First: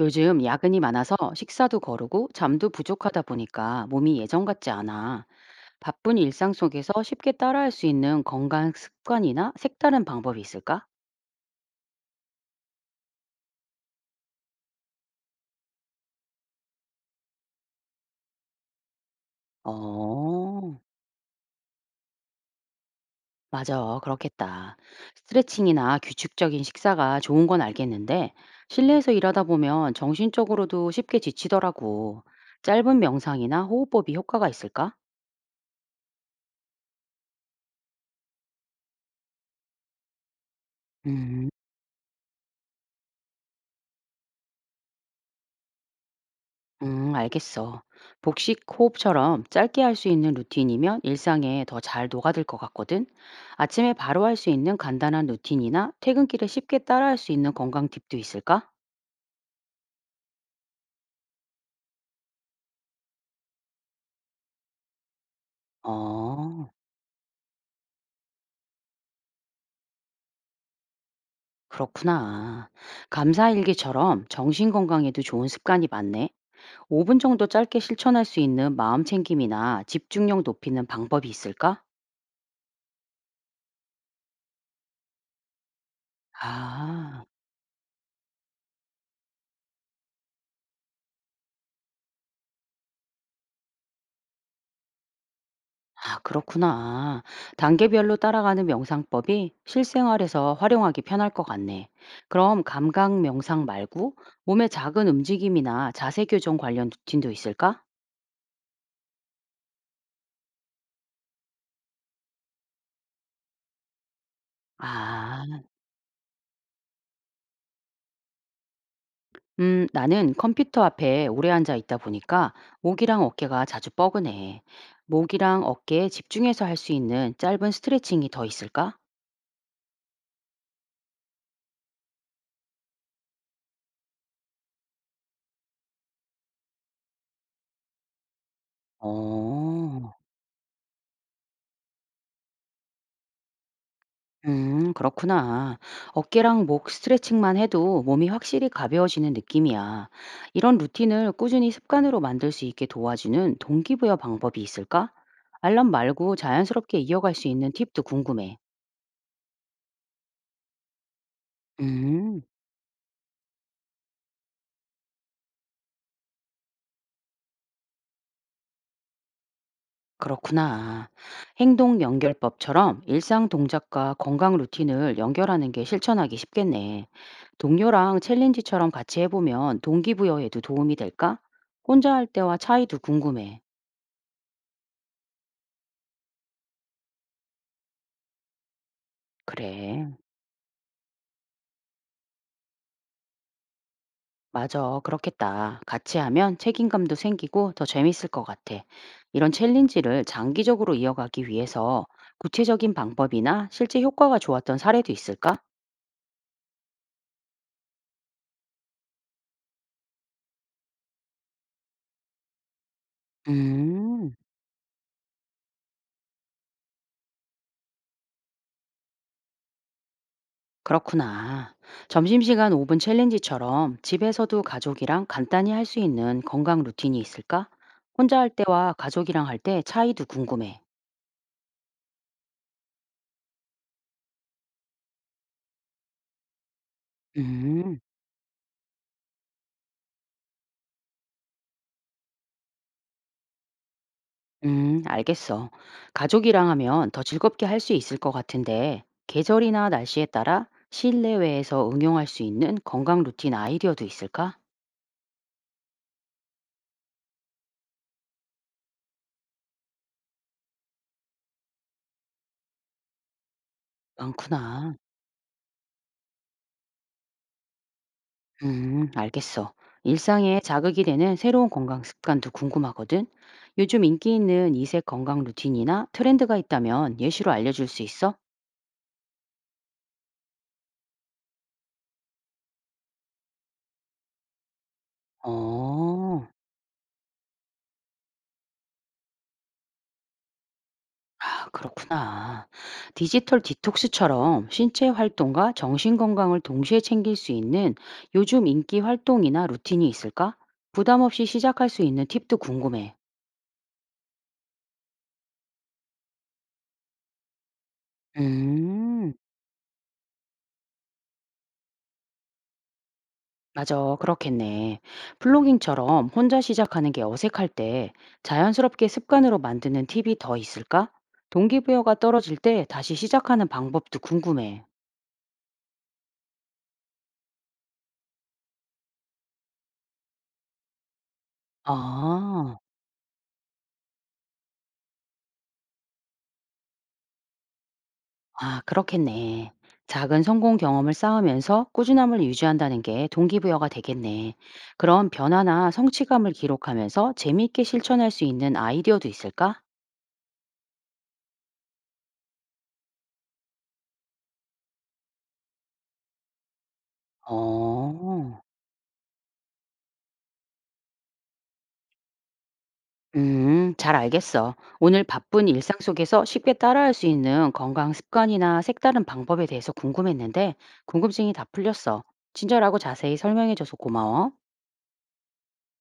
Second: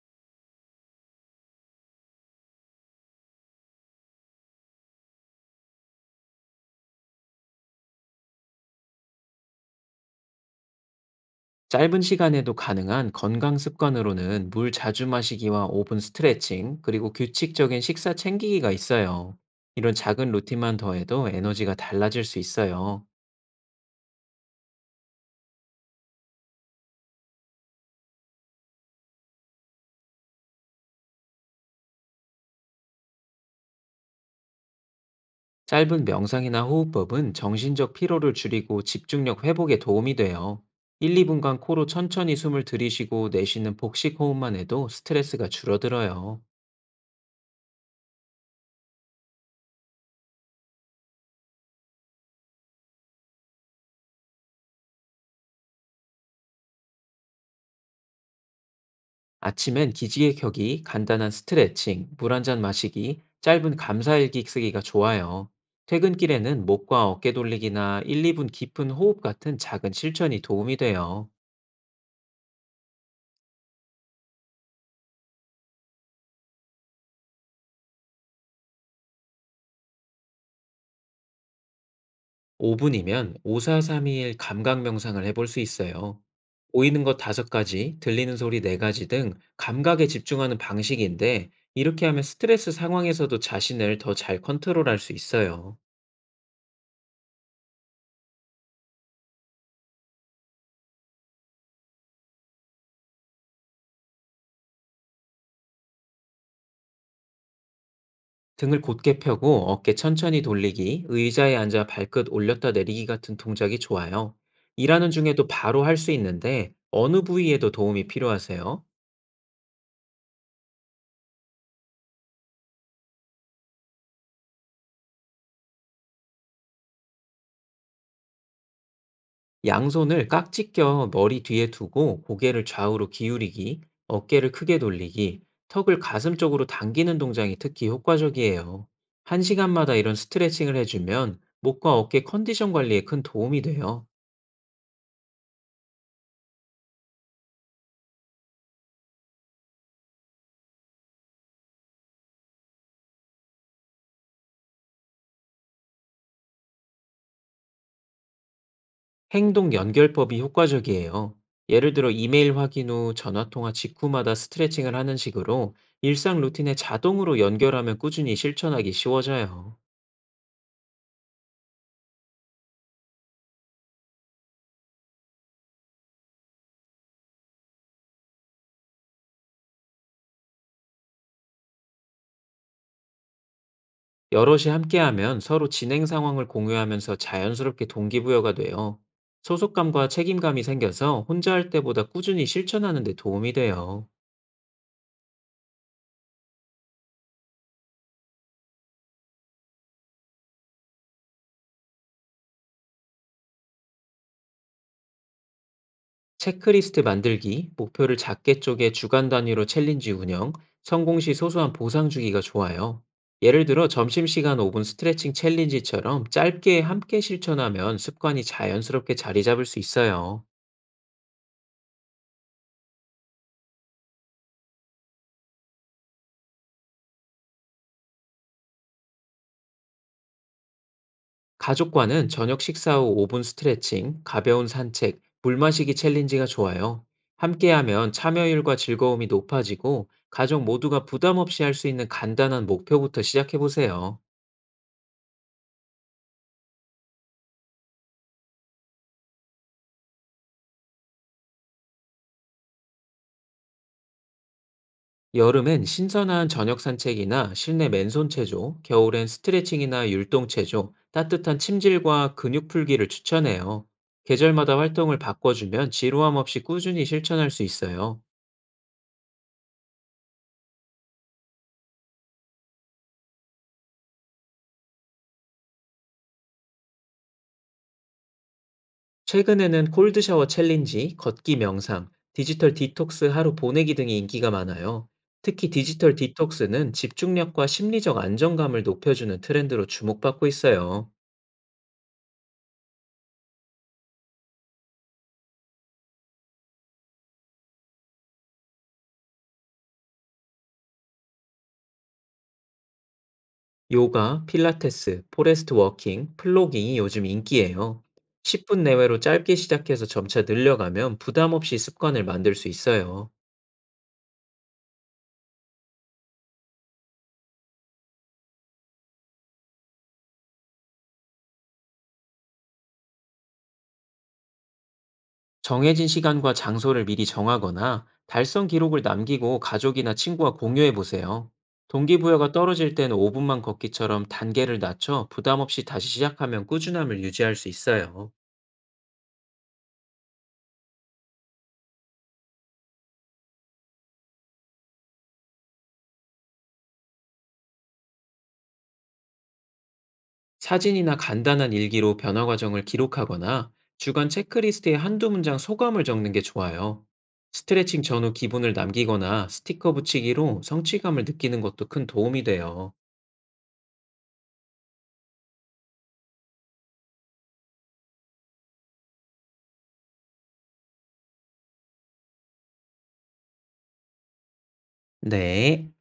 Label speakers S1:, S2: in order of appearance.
S1: 요즘 야근이 많아서 식사도 거르고 잠도 부족하다 보니까 몸이 예전 같지 않아. 바쁜 일상 속에서 쉽게 따라할 수 있는 건강 습관이나 색다른 방법이 있을까?
S2: 짧은 시간에도 가능한 건강 습관으로는 물 자주 마시기와 5분 스트레칭, 그리고 규칙적인 식사 챙기기가 있어요. 이런 작은 루틴만
S1: 어,
S2: 더해도 에너지가 달라질 수 있어요.
S1: 맞아. 그렇겠다. 스트레칭이나 규칙적인 식사가 좋은 건 알겠는데, 실내에서 일하다 보면 정신적으로도 쉽게 지치더라고. 짧은 명상이나 호흡법이 효과가 있을까?
S2: 짧은 명상이나 호흡법은 정신적 피로를 줄이고 집중력 회복에 도움이 돼요. 1,
S1: 음.
S2: 2분간 코로 천천히 숨을 들이쉬고 내쉬는 복식 호흡만 해도 스트레스가 줄어들어요.
S1: 알겠어. 복식 호흡처럼 짧게 할 수 있는 루틴이면 일상에 더 잘 녹아들 것 같거든. 아침에 바로 할 수 있는 간단한 루틴이나 퇴근길에 쉽게 따라할 수 있는 건강 팁도 있을까?
S2: 아침엔 기지개 켜기, 간단한 스트레칭, 물 한잔 마시기, 짧은 감사일기 쓰기가 좋아요. 퇴근길에는
S1: 어,
S2: 목과 어깨 돌리기나 1, 2분 깊은 호흡 같은 작은 실천이 도움이 돼요.
S1: 그렇구나. 감사일기처럼 정신 건강에도 좋은 습관이 많네. 5분 정도 짧게 실천할 수 있는 마음 챙김이나 집중력 높이는 방법이 있을까?
S2: 5분이면 5432일 감각 명상을 해볼 수 있어요. 보이는 것
S1: 아.
S2: 5가지, 들리는 소리 4가지 등 감각에 집중하는 방식인데 이렇게 하면 스트레스 상황에서도 자신을 더 잘 컨트롤할 수 있어요.
S1: 아, 그렇구나. 단계별로 따라가는 명상법이 실생활에서 활용하기 편할 것 같네. 그럼 감각 명상 말고 몸의 작은 움직임이나 자세 교정 관련 루틴도 있을까?
S2: 등을 곧게 펴고 어깨 천천히 돌리기, 의자에 앉아 발끝 올렸다 내리기 같은 동작이 좋아요. 일하는 중에도
S1: 아,
S2: 바로 할 수 있는데 어느 부위에도 도움이 필요하세요?
S1: 나는 컴퓨터 앞에 오래 앉아 있다 보니까 목이랑 어깨가 자주 뻐근해. 목이랑 어깨에 집중해서 할 수 있는 짧은 스트레칭이 더 있을까?
S2: 양손을 깍지 껴 머리 뒤에 두고 고개를 좌우로 기울이기, 어깨를 크게 돌리기, 턱을 가슴 쪽으로 당기는 동작이 특히 효과적이에요. 한 시간마다
S1: 어.
S2: 이런 스트레칭을 해주면 목과 어깨 컨디션 관리에 큰 도움이 돼요.
S1: 그렇구나. 어깨랑 목 스트레칭만 해도 몸이 확실히 가벼워지는 느낌이야. 이런 루틴을 꾸준히 습관으로 만들 수 있게 도와주는 동기부여 방법이 있을까? 알람 말고 자연스럽게 이어갈 수 있는 팁도 궁금해.
S2: 행동 연결법이 효과적이에요. 예를 들어
S1: 음,
S2: 이메일 확인 후 전화 통화 직후마다 스트레칭을 하는 식으로 일상 루틴에 자동으로 연결하면 꾸준히 실천하기 쉬워져요.
S1: 그렇구나. 행동 연결법처럼 일상 동작과 건강 루틴을 연결하는 게 실천하기 쉽겠네. 동료랑 챌린지처럼 같이 해보면 동기부여에도 도움이 될까? 혼자 할 때와 차이도 궁금해.
S2: 여럿이 함께하면 서로 진행 상황을 공유하면서 자연스럽게 동기부여가 돼요. 소속감과
S1: 그래.
S2: 책임감이 생겨서 혼자 할 때보다 꾸준히 실천하는 데 도움이 돼요.
S1: 맞아. 그렇겠다. 같이 하면 책임감도 생기고 더 재밌을 것 같아. 이런 챌린지를 장기적으로 이어가기 위해서 구체적인 방법이나 실제 효과가 좋았던 사례도 있을까?
S2: 체크리스트 만들기, 목표를 작게 쪼개 주간 단위로 챌린지 운영, 성공 시 소소한 보상 주기가 좋아요. 예를 들어
S1: 음,
S2: 점심시간 5분 스트레칭 챌린지처럼 짧게 함께 실천하면 습관이 자연스럽게 자리 잡을 수 있어요.
S1: 그렇구나. 점심시간 5분 챌린지처럼 집에서도 가족이랑 간단히 할 수 있는 건강 루틴이 있을까? 혼자 할 때와 가족이랑 할 때 차이도 궁금해.
S2: 가족과는 저녁 식사 후 5분 스트레칭, 가벼운 산책, 물 마시기 챌린지가 좋아요.
S1: 음.
S2: 함께하면 참여율과 즐거움이 높아지고 가족 모두가 부담 없이 할 수 있는 간단한 목표부터 시작해보세요.
S1: 알겠어. 가족이랑 하면 더 즐겁게 할 수 있을 것 같은데, 계절이나 날씨에 따라 실내외에서 응용할 수 있는 건강 루틴 아이디어도 있을까?
S2: 여름엔 신선한 저녁 산책이나 실내 맨손 체조, 겨울엔 스트레칭이나 율동 체조, 따뜻한 침질과 근육 풀기를 추천해요. 계절마다
S1: 많구나.
S2: 활동을 바꿔주면 지루함 없이 꾸준히 실천할 수 있어요.
S1: 알겠어. 일상에 자극이 되는 새로운 건강 습관도 궁금하거든. 요즘 인기 있는 이색 건강 루틴이나 트렌드가 있다면 예시로 알려줄 수 있어?
S2: 최근에는 콜드 샤워 챌린지, 걷기 명상, 디지털 디톡스 하루 보내기 등이 인기가 많아요. 특히 디지털
S1: 어.
S2: 디톡스는 집중력과 심리적 안정감을 높여주는 트렌드로 주목받고 있어요.
S1: 아, 그렇구나. 디지털 디톡스처럼 신체 활동과 정신 건강을 동시에 챙길 수 있는 요즘 인기 활동이나 루틴이 있을까? 부담 없이 시작할 수 있는 팁도 궁금해.
S2: 요가, 필라테스, 포레스트 워킹, 플로깅이 요즘 인기예요. 10분 내외로
S1: 음,
S2: 짧게 시작해서 점차 늘려가면 부담 없이 습관을 만들 수 있어요.
S1: 맞아. 그렇겠네. 플로깅처럼 혼자 시작하는 게 어색할 때 자연스럽게 습관으로 만드는 팁이 더 있을까? 동기부여가 떨어질 때 다시 시작하는 방법도 궁금해.
S2: 정해진 시간과 장소를 미리 정하거나 달성 기록을 남기고 가족이나 친구와 공유해 보세요. 동기부여가
S1: 아.
S2: 떨어질 땐 5분만 걷기처럼 단계를 낮춰 부담 없이 다시 시작하면 꾸준함을 유지할 수 있어요.
S1: 아, 그렇겠네. 작은 성공 경험을 쌓으면서 꾸준함을 유지한다는 게 동기부여가 되겠네. 그럼 변화나 성취감을 기록하면서 재미있게 실천할 수 있는 아이디어도 있을까?
S2: 사진이나 간단한 일기로 변화 과정을 기록하거나 주간 체크리스트에 한두 문장 소감을 적는 게 좋아요. 스트레칭 전후
S1: 어,
S2: 기분을 남기거나 스티커 붙이기로 성취감을 느끼는 것도 큰 도움이 돼요.
S1: 잘 알겠어. 오늘 바쁜 일상 속에서 쉽게 따라할 수 있는 건강 습관이나 색다른 방법에 대해서 궁금했는데, 궁금증이 다 풀렸어. 친절하고 자세히 설명해줘서 고마워.
S2: 네.